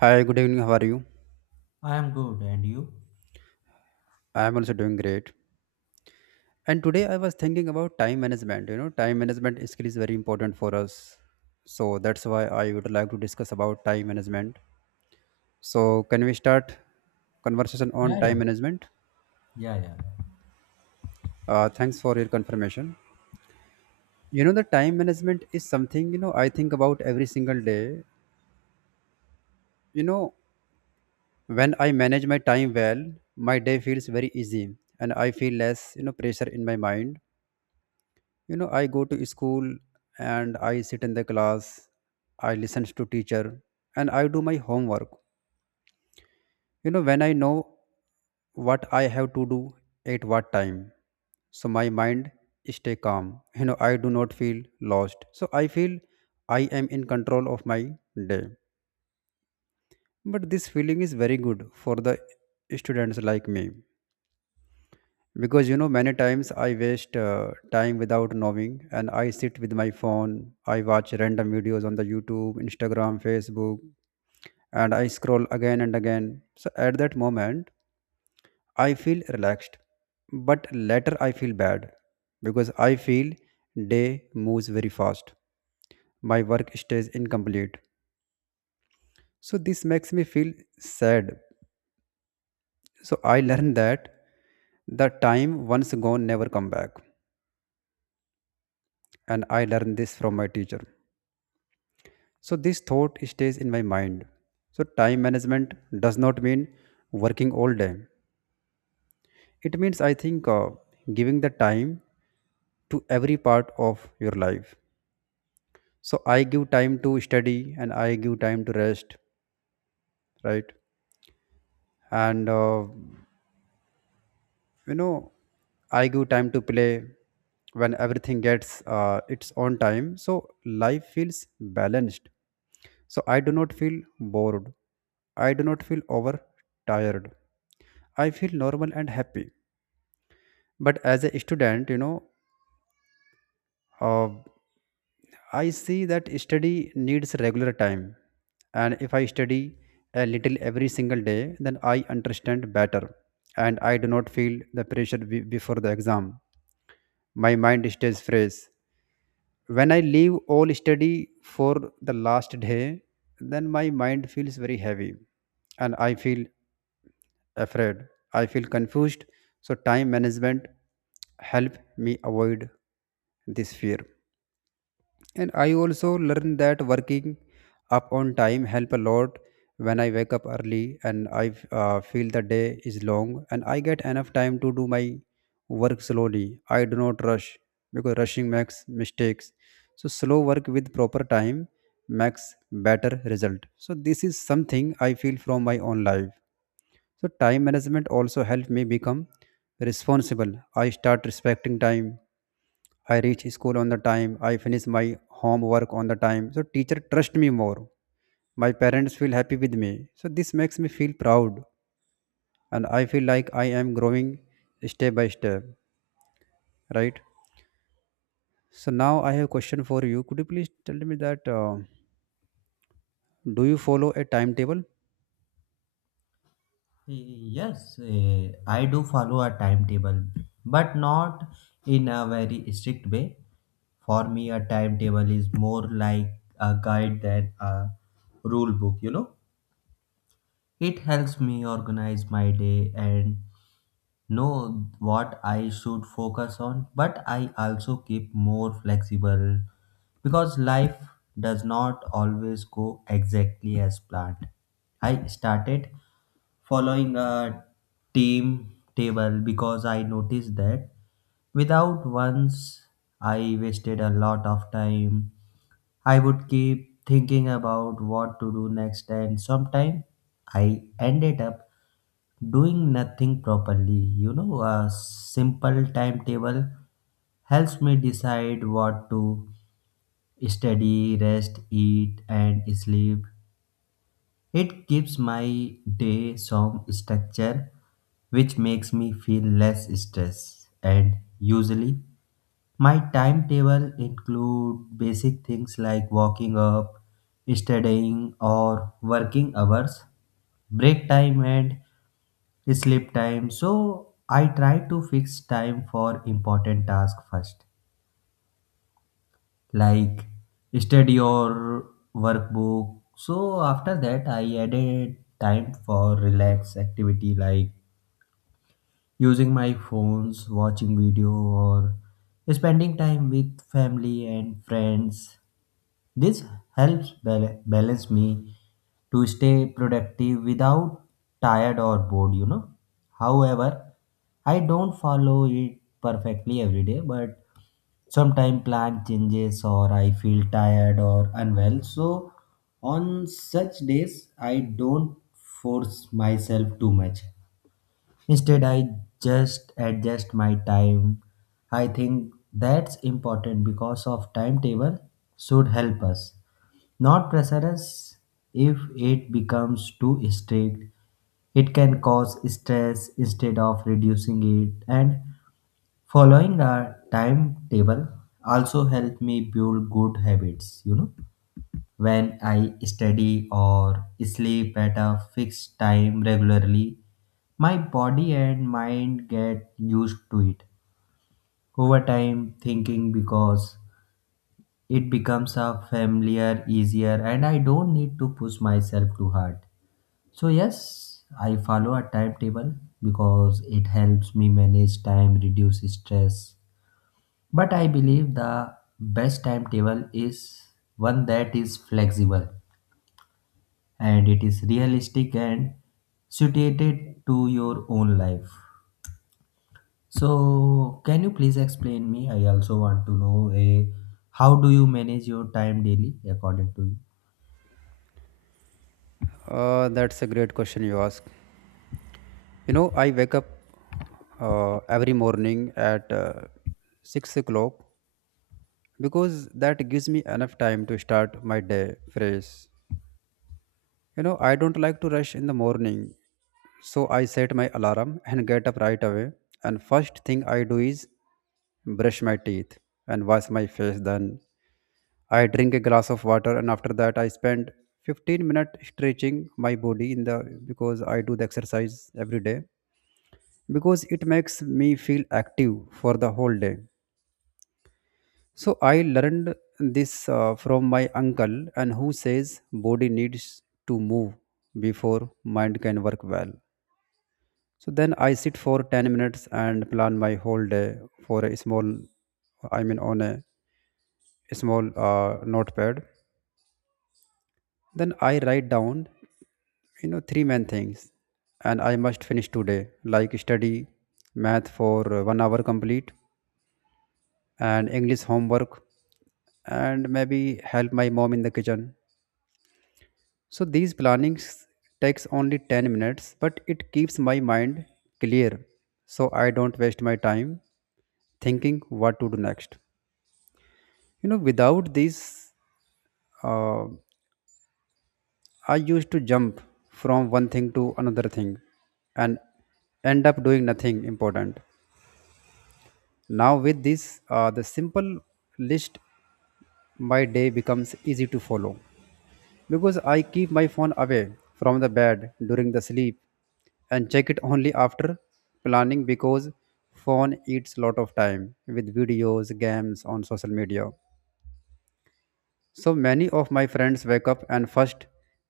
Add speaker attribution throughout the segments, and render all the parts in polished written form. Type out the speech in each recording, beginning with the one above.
Speaker 1: Hi, good evening. How are you?
Speaker 2: I am good, and you?
Speaker 1: I am also doing great. And today I was thinking about time management. Time management skill is very important for us. So that's why I would like to discuss about time management. So can we start conversation on
Speaker 2: Yeah, yeah.
Speaker 1: time management?
Speaker 2: Yeah, yeah.
Speaker 1: Thanks for your confirmation. The time management is something I think about every single day. You know, when I manage my time well, my day feels very easy, and I feel less pressure in my mind. I go to school and I sit in the class. I listen to teacher and I do my homework. When I know what I have to do at what time, so my mind stay calm. I do not feel lost, so I feel I am in control of my day. But this feeling is very good for the students like me, because many times I waste time without knowing, and I sit with my phone. I watch random videos on the YouTube, Instagram, Facebook, and I scroll again and again. So at that moment I feel relaxed, but later I feel bad, because I feel day moves very fast, my work stays incomplete. So this makes me feel sad. So I learned that the time once gone never come back, and I learned this from my teacher. So this thought stays in my mind. So time management does not mean working all day. It means I think giving the time to every part of your life. So I give time to study and I give time to rest, right? And you know, I give time to play when everything gets its own time. So life feels balanced. So I do not feel bored. I do not feel overtired. I feel normal and happy. But as a student, uh, I see that study needs regular time. And if I study a little every single day, then I understand better. And I do not feel the pressure before the exam. My mind stays fresh. When I leave all study for the last day, then my mind feels very heavy, and I feel afraid. I feel confused. So time management help me avoid this fear. And I also learned that working up on time help a lot. When I wake up early and I feel the day is long and I get enough time to do my work slowly, I do not rush, because rushing makes mistakes. So slow work with proper time makes better result. So this is something I feel from my own life. So time management also helped me become responsible. I start respecting time. I reach school on the time. I finish my homework on the time. So teacher trust me more. My parents feel happy with me. So this makes me feel proud, and I feel like I am growing step by step, right? So now I have a question for you. Could you please tell me that do you follow a timetable?
Speaker 2: Yes, I do follow a timetable, but not in a very strict way. For me, a timetable is more like a guide than a rule book, you know? It helps me organize my day and know what I should focus on, but I also keep more flexible because life does not always go exactly as planned. I started following a team table because I noticed that without once I wasted a lot of time. I would keep thinking about what to do next, and sometimes I ended up doing nothing properly. You know, a simple timetable helps me decide what to study, rest, eat and sleep. It gives my day some structure, which makes me feel less stress. And usually my timetable include basic things like waking up, studying or working hours, break time and sleep time. So I try to fix time for important task first, like study or workbook. So after that I added time for relax activity like using my phones, watching video or spending time with family and friends. This helps balance me to stay productive without tired or bored, you know. However, I don't follow it perfectly every day, but sometimes plan changes or I feel tired or unwell. So on such days, I don't force myself too much. Instead, I just adjust my time. I think that's important because of timetable should help us, not pressure us. If it becomes too strict, it can cause stress instead of reducing it. And following a timetable also help me build good habits, you know, when I study or sleep at a fixed time regularly, my body and mind get used to it. Over time, thinking because it becomes a familiar, easier, and I don't need to push myself too hard. So, yes, I follow a timetable because it helps me manage time, reduce stress. But I believe the best timetable is one that is flexible and it is realistic and suited to your own life. So, can you please explain me? I also want to know a, how do you manage your time daily according to you?
Speaker 1: That's a great question you ask. I wake up every morning at 6 o'clock, because that gives me enough time to start my day fresh. I don't like to rush in the morning, so I set my alarm and get up right away. And first thing I do is brush my teeth and wash my face, then I drink a glass of water, and after that I spend 15 minutes stretching my body in the, because I do the exercise every day, because it makes me feel active for the whole day. So I learned this from my uncle, and who says body needs to move before mind can work well. So then I sit for 10 minutes and plan my whole day for a small I mean on a small notepad. Then I write down, three main things and I must finish today, like study math for one hour complete and English homework and maybe help my mom in the kitchen. So these plannings takes only 10 minutes, but it keeps my mind clear, so I don't waste my time thinking what to do next. Without these uh, I used to jump from one thing to another thing and end up doing nothing important. Now, with this, the simple list, my day becomes easy to follow, because I keep my phone away from the bed during the sleep and check it only after planning, because phone eats lot of time with videos, games on social media. So many of my friends wake up, and first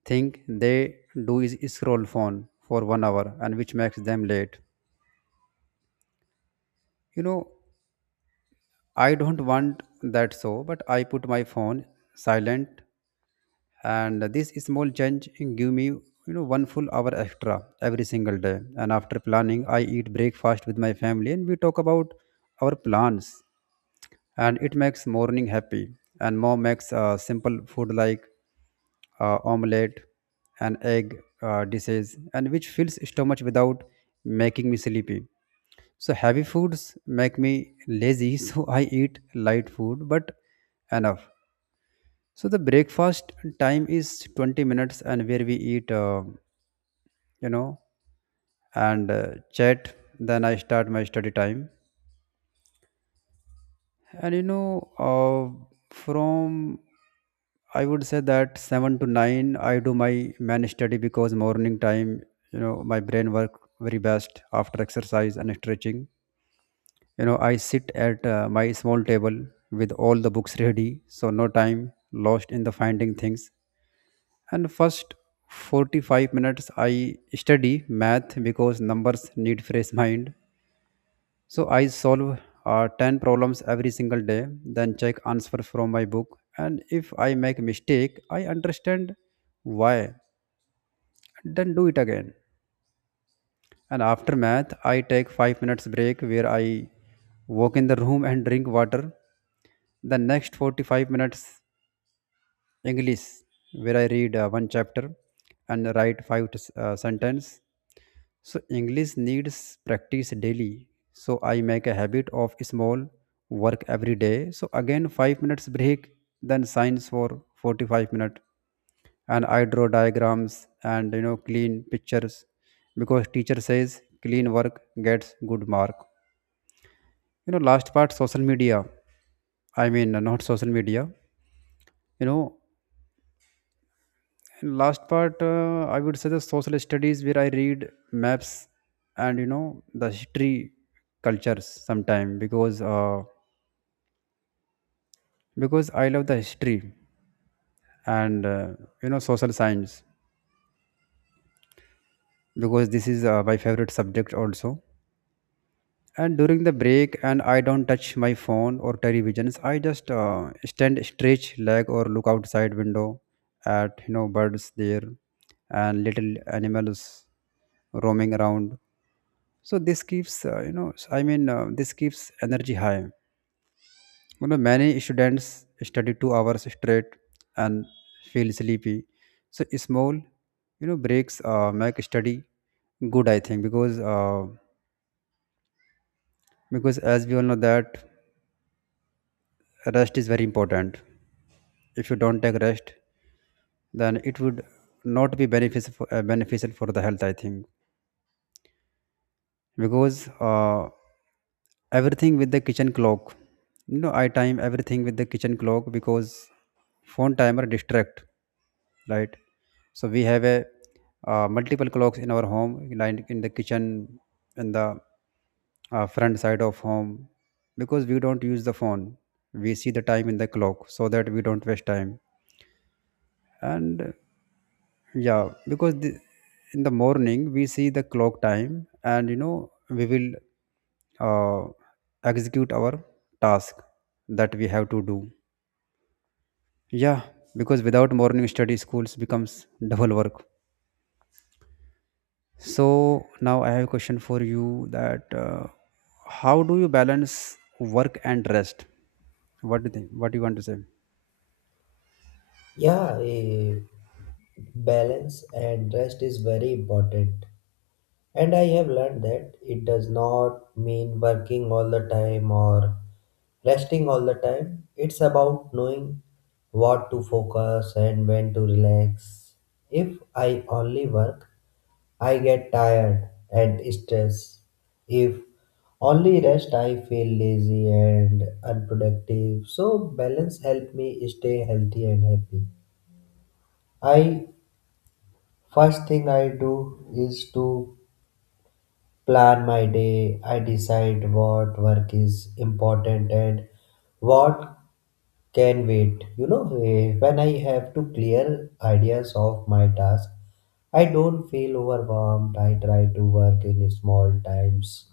Speaker 1: thing they do is scroll phone for one hour, and which makes them late. You know, I don't want that, so but I put my phone silent, and this small change give me one full hour extra every single day. And after planning I eat breakfast with my family, and we talk about our plans, and it makes morning happy. And mom makes simple food like omelette and egg dishes, and which fills stomach without making me sleepy. So heavy foods make me lazy so I eat light food but enough. So the breakfast time is 20 minutes, and where we eat you know and chat, then I start my study time. And you know, from I would say that seven to nine, I do my man study, because morning time, my brain work very best after exercise and stretching. I sit at my small table with all the books ready, so no time lost in the finding things. And first 45 minutes, I study math, because numbers need fresh mind, so I solve 10 problems every single day, then check answer from my book. And if I make mistake, I understand why, then do it again. And after math, I take 5 minutes break, where I walk in the room and drink water. The next 45 minutes English, where I read one chapter and write five to sentence. So English needs practice daily. So I make a habit of small work every day. So again 5 minutes break, then science for 45 minutes, and I draw diagrams and clean pictures, because teacher says clean work gets good mark. Last part, social media. I mean, not social media. You know And last part, I would say the social studies, where I read maps and the history, cultures sometime, because because I love the history, and social science, because this is my favorite subject also. And during the break, and I don't touch my phone or televisions. I just stand, stretch leg, or look outside window at birds there and little animals roaming around. So this keeps energy high. Many students study 2 hours straight and feel sleepy. So small, breaks make study good. I think because as we all know that rest is very important. If you don't take rest, then it would not be beneficial beneficial for the health. I think because everything with the kitchen clock you know I time everything with the kitchen clock, because phone timer distract, right? So we have a multiple clocks in our home, like in the kitchen, in the front side of home, because we don't use the phone, we see the time in the clock, so that we don't waste time. And yeah, in the morning we see the clock time, and we will uh, execute our task that we have to do, yeah, because without morning study schools becomes double work. So now I have a question for you, that how do you balance work and rest? What do you think? What do you want to say?
Speaker 2: Yeah, balance and rest is very important. And I have learned that it does not mean working all the time or resting all the time. It's about knowing what to focus and when to relax. If I only work, I get tired and stressed. If only rest, I feel lazy and unproductive. So balance helps me stay healthy and happy. I first thing I do is to plan my day. I decide what work is important and what can wait. You know, when I have to clear ideas of my task, I don't feel overwhelmed. I try to work in small times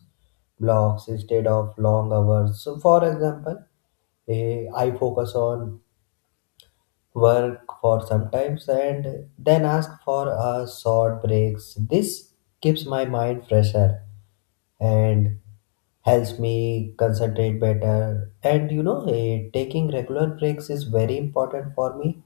Speaker 2: blocks instead of long hours. So, for example, I focus on work for sometimes and then ask for a short breaks. This keeps my mind fresher and helps me concentrate better. And you know, taking regular breaks is very important for me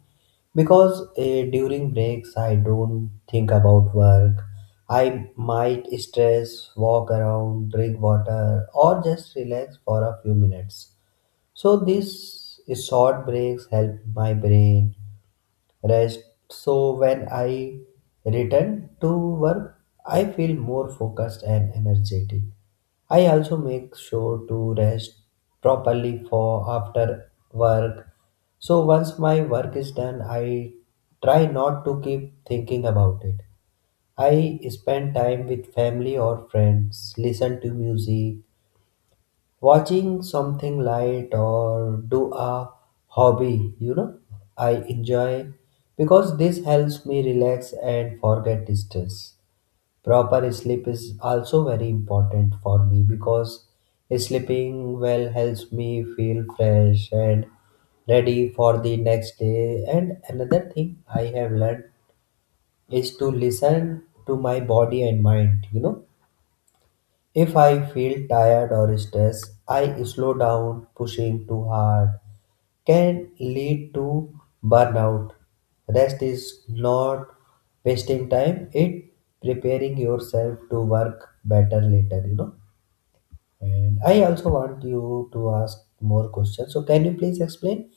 Speaker 2: because, during breaks I don't think about work. I might stress, walk around, drink water or just relax for a few minutes. So these short breaks help my brain rest. So when I return to work, I feel more focused and energetic. I also make sure to rest properly for after work. So once my work is done, I try not to keep thinking about it. I spend time with family or friends, listen to music, watching something light or do a hobby, you know, I enjoy, because this helps me relax and forget stress. Proper sleep is also very important for me because sleeping well helps me feel fresh and ready for the next day. And another thing I have learned is to listen to my body and mind, you know, if I feel tired or stressed, I slow down. Pushing too hard can lead to burnout. Rest is not wasting time, it preparing yourself to work better later, you know. And I also want you to ask more questions. So can you please explain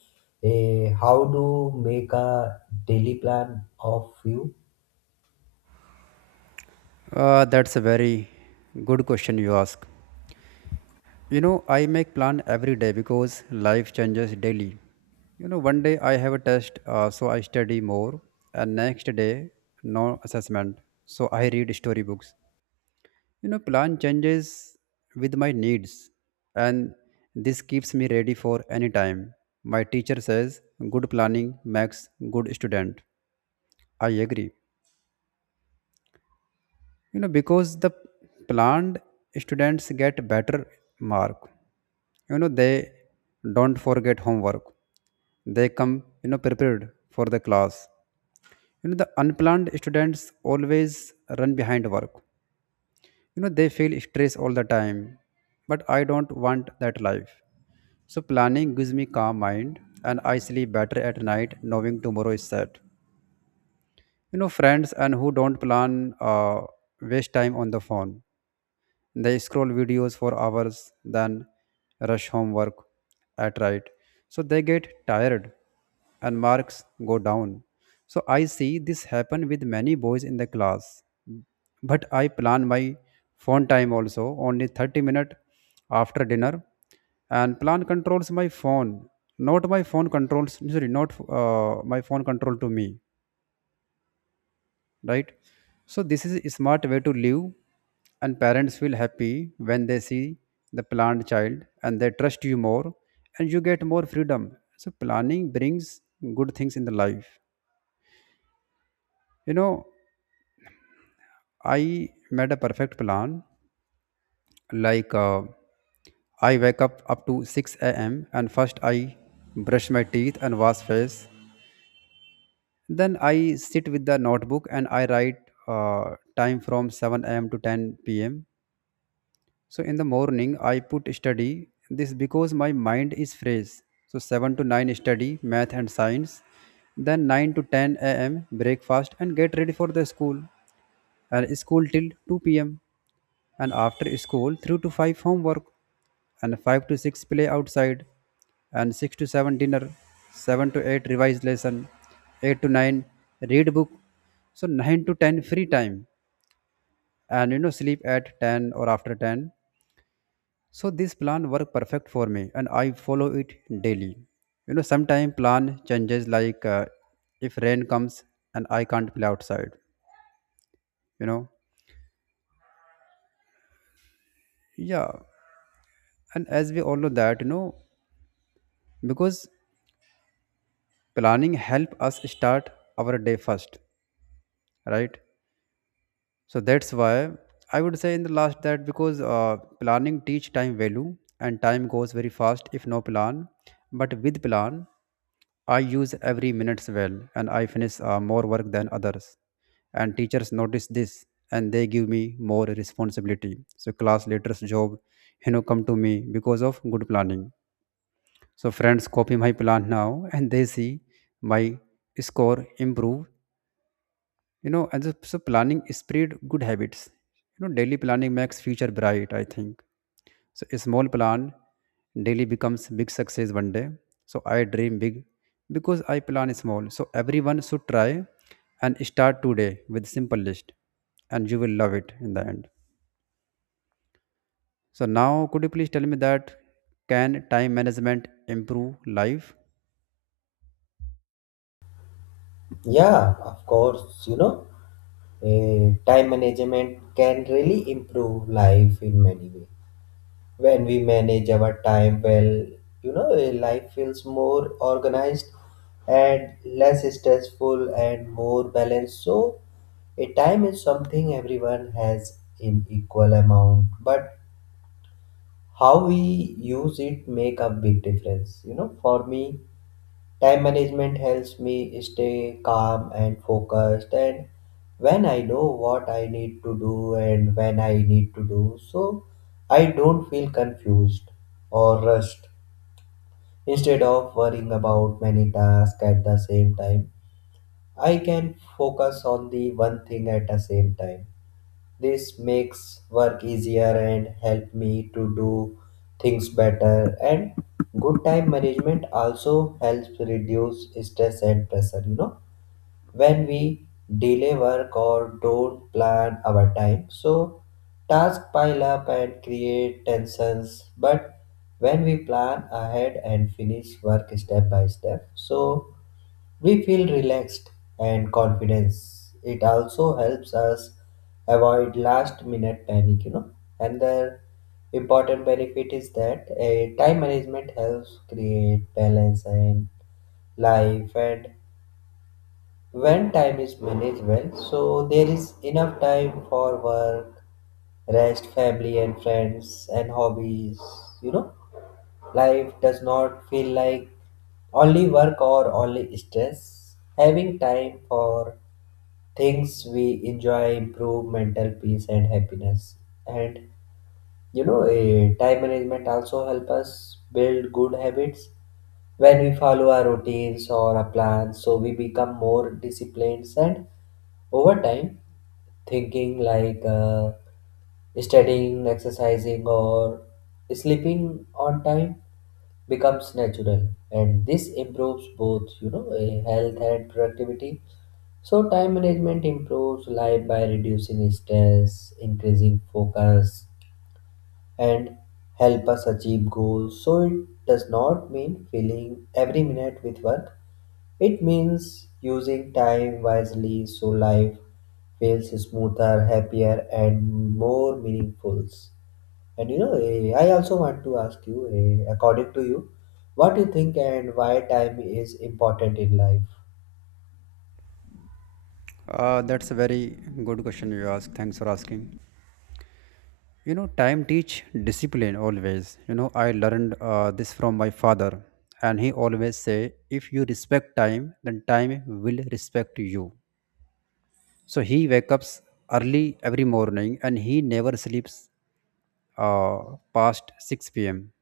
Speaker 2: how to make a daily plan of you?
Speaker 1: That's a very good question you ask. I make plan every day, because life changes daily. One day I have a test, so I study more, and next day no assessment, so I read storybooks. Plan changes with my needs, and this keeps me ready for any time. My teacher says good planning makes good student. I agree. Because the planned students get better mark, they don't forget homework. They come, prepared for the class. The unplanned students always run behind work. They feel stress all the time, but I don't want that life. So planning gives me calm mind, and I sleep better at night knowing tomorrow is set. Friends and who don't plan uh, waste time on the phone. They scroll videos for hours, then rush homework at right. So they get tired and marks go down. So I see this happen with many boys in the class. But I plan my phone time also only 30 minutes after dinner, and plan controls my phone, not my phone controls, sorry, not my phone control to me, right? So this is a smart way to live, and parents feel happy when they see the planned child, and they trust you more, and you get more freedom. So planning brings good things in the life. you know I made a perfect plan, like I wake up up to 6 a.m, and first I brush my teeth and wash face. Then I sit with the notebook, and I write time from 7 a.m to 10 p.m. So in the morning, I put study this because my mind is fresh. So 7 to 9 study math and science. Then 9 to 10 a.m. breakfast and get ready for the school. And school till 2 p.m. And after school, 3 to 5 homework. And 5 to 6 play outside. And 6 to 7 dinner. 7 to 8 revise lesson. 8 to 9 read book. So 9 to 10 free time. And sleep at 10 or after 10. So this plan worked perfect for me, and I follow it daily. You know, sometimes plan changes, like if rain comes and I can't play outside, you know. Yeah. And as we all know that, you know, because planning help us start our day first, right? So that's why I would say in the last that, because planning teach time value, and time goes very fast if no plan. But with plan, I use every minutes well, and I finish more work than others. And teachers notice this, and they give me more responsibility. So class leaders job, come to me because of good planning. So friends copy my plan now, and they see my score improve. And so planning spread good habits. Daily planning makes future bright, I think. So a small plan daily becomes big success one day. So I dream big because I plan small. So everyone should try, and start today with simple list, and you will love it in the end. So now, could you please tell me that can time management improve life?
Speaker 2: Yeah, of course, you know. Time management can really improve life in many ways. When we manage our time well, you know, life feels more organized and less stressful and more balanced. So, a time is something everyone has in equal amount, but how we use it make a big difference. You know, for me, time management helps me stay calm and focused. And when I know what I need to do and when I need to do so, I don't feel confused or rushed. Instead of worrying about many tasks at the same time, I can focus on the one thing at the same time. This makes work easier and help me to do things better. And good time management also helps reduce stress and pressure, you know, when we delay work or don't plan our time. So tasks pile up and create tensions. But when we plan ahead and finish work step by step, so we feel relaxed and confident. It also helps us avoid last minute panic, you know. And the important benefit is that a time management helps create balance and life. And when time is managed well, so there is enough time for work, rest, family and friends and hobbies, you know. Life does not feel like only work or only stress. Having time for things we enjoy improve mental peace and happiness. And you know, time management also help us build good habits. When we follow our routines or a plan, so we become more disciplined. And over time, thinking like studying, exercising, or sleeping on time becomes natural. And this improves both, you know, health and productivity. So time management improves life by reducing stress, increasing focus and help us achieve goals. So it does not mean filling every minute with work. It means using time wisely so life feels smoother, happier and more meaningful. And you know, I also want to ask you, according to you, what you think, and why time is important in life?
Speaker 1: That's a very good question you ask. Thanks for asking. Time teach discipline always. I learned this from my father, and he always say, if you respect time then time will respect you. So he wakes up early every morning, and he never sleeps uh, past 6 p.m.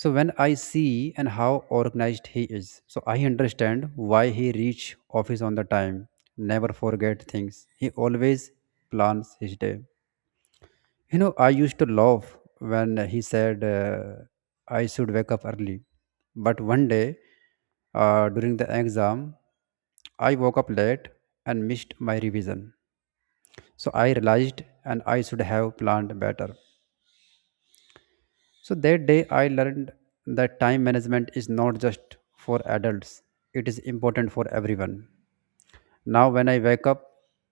Speaker 1: So when I see and how organized he is, so I understand why he reach office on the time, never forget things, he always plans his day. You know, I used to laugh when he said I should wake up early. But one day during the exam, I woke up late and missed my revision. So I realized and I should have planned better. So that day I learned that time management is not just for adults, it is important for everyone. Now, when I wake up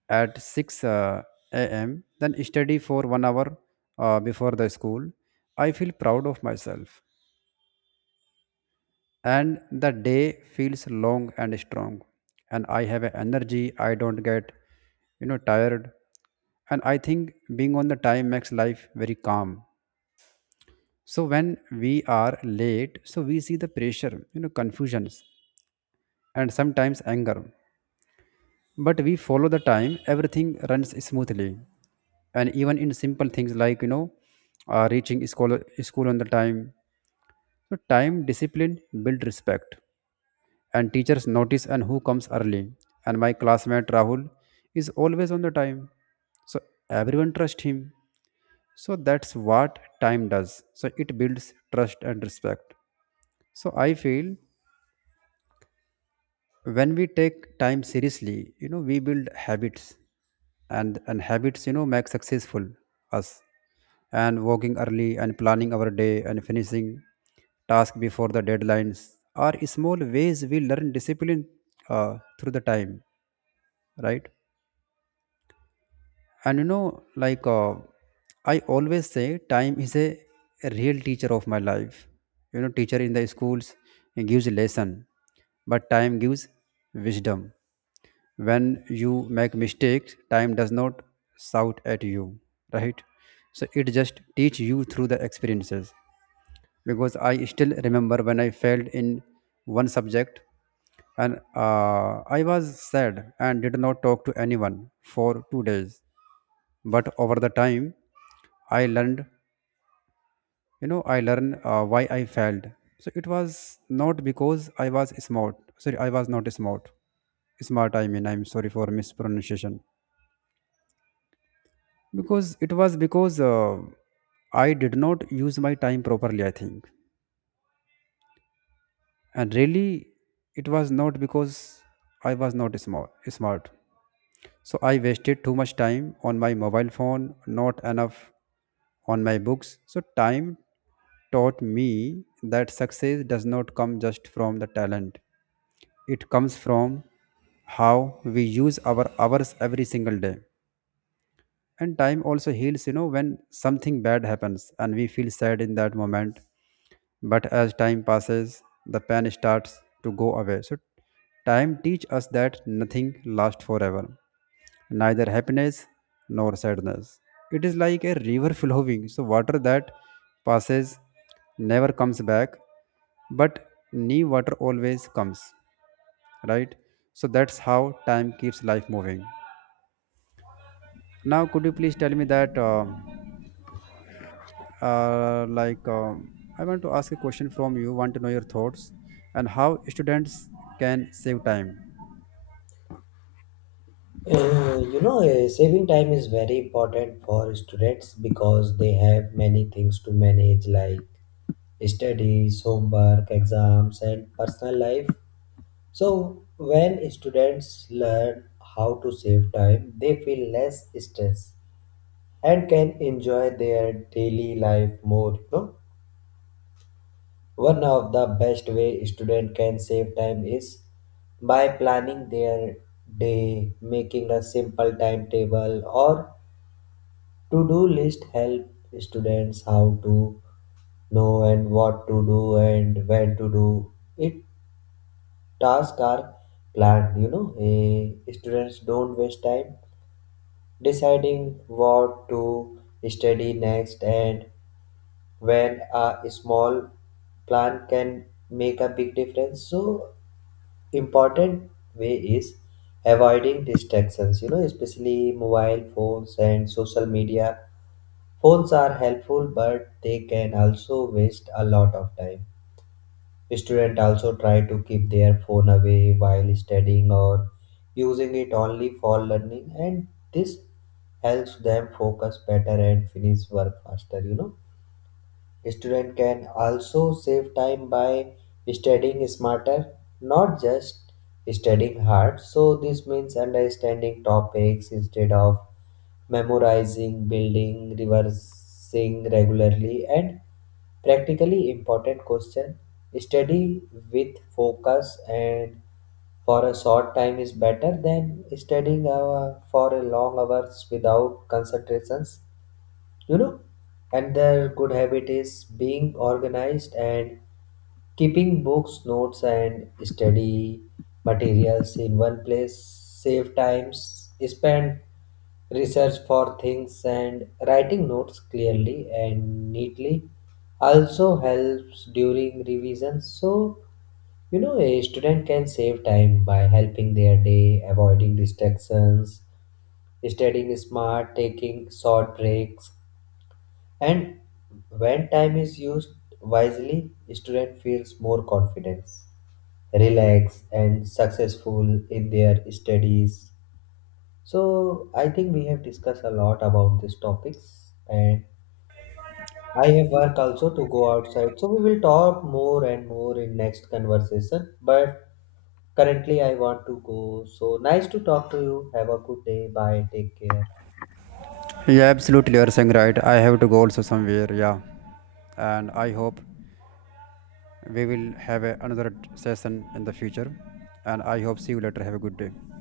Speaker 1: at 6 a.m., then study for one hour before the school, I feel proud of myself. And the day feels long and strong. And I have a energy, I don't get, you know, tired. And I think being on the time makes life very calm. So when we are late, so we see the pressure, you know, confusions and sometimes anger. But we follow the time everything runs smoothly. And even in simple things like, reaching school, school on the time, so time discipline build respect. And teachers notice and who comes early. And my classmate Rahul is always on the time, so everyone trust him. So that's what time does, so it builds trust and respect. So I feel when we take time seriously, we build habits. And habits, you know, make successful us. And walking early and planning our day and finishing task before the deadlines are small ways we learn discipline through the time, right? And like I always say time is a real teacher of my life. Teacher in the schools gives lesson, but time gives wisdom. When you make mistakes, time does not shout at you, right? So it just teach you through the experiences. Because I still remember when I failed in one subject and I was sad and did not talk to anyone for 2 days. But over the time I learned, I learned why I failed. So it was not because I was smart, sorry, I was not smart. I mean, I'm sorry for mispronunciation, because it was because I did not use my time properly, I think. And really, it was not because I was not smart. So I wasted too much time on my mobile phone, not enough on my books. So time taught me that success does not come just from the talent, it comes from how we use our hours every single day. And time also heals, you know, when something bad happens and we feel sad in that moment. But as time passes, the pain starts to go away. So time teaches us that nothing lasts forever, neither happiness nor sadness. It is like a river flowing. So water that passes never comes back, but new water always comes, right? So that's how time keeps life moving. Now, could you please tell me that? Like, I want to ask a question from you. Want to know your thoughts and how students can save time.
Speaker 2: You know, saving time is very important for students because they have many things to manage like studies, homework, exams, and personal life. So, when students learn how to save time, they feel less stress and can enjoy their daily life more, you know. One of the best way student can save time is by planning their day. Making a simple timetable or to-do list help students how to know and what to do and when to do it. Tasks are planned, you know. Students don't waste time deciding what to study next. And when a small plan can make a big difference. So important way is avoiding distractions, you know, especially mobile phones and social media. Phones are helpful but they can also waste a lot of time. Student also try to keep their phone away while studying or using it only for learning. And this helps them focus better and finish work faster, you know. Student can also save time by studying smarter, not just studying hard. So this means understanding topics instead of memorizing, building, reversing regularly, and practically important question. Study with focus and for a short time is better than studying for a long hours without concentrations, you know. Another good habit is being organized and keeping books, notes and study materials in one place. Save times spend research for things and writing notes clearly and neatly also helps during revision. So you know, a student can save time by helping their day, avoiding distractions, studying smart, taking short breaks. And when time is used wisely, student feels more confidence, relaxed, and successful in their studies. So I think we have discussed a lot about these topics, and I have work also to go outside. So we will talk more and more in next conversation. But currently, I want to go. So nice to talk to you. Have a good day. Bye. Take care.
Speaker 1: Yeah, absolutely. You're saying right. I have to go also somewhere. Yeah, and I hope we will have a, another session in the future. And I hope see you later. Have a good day.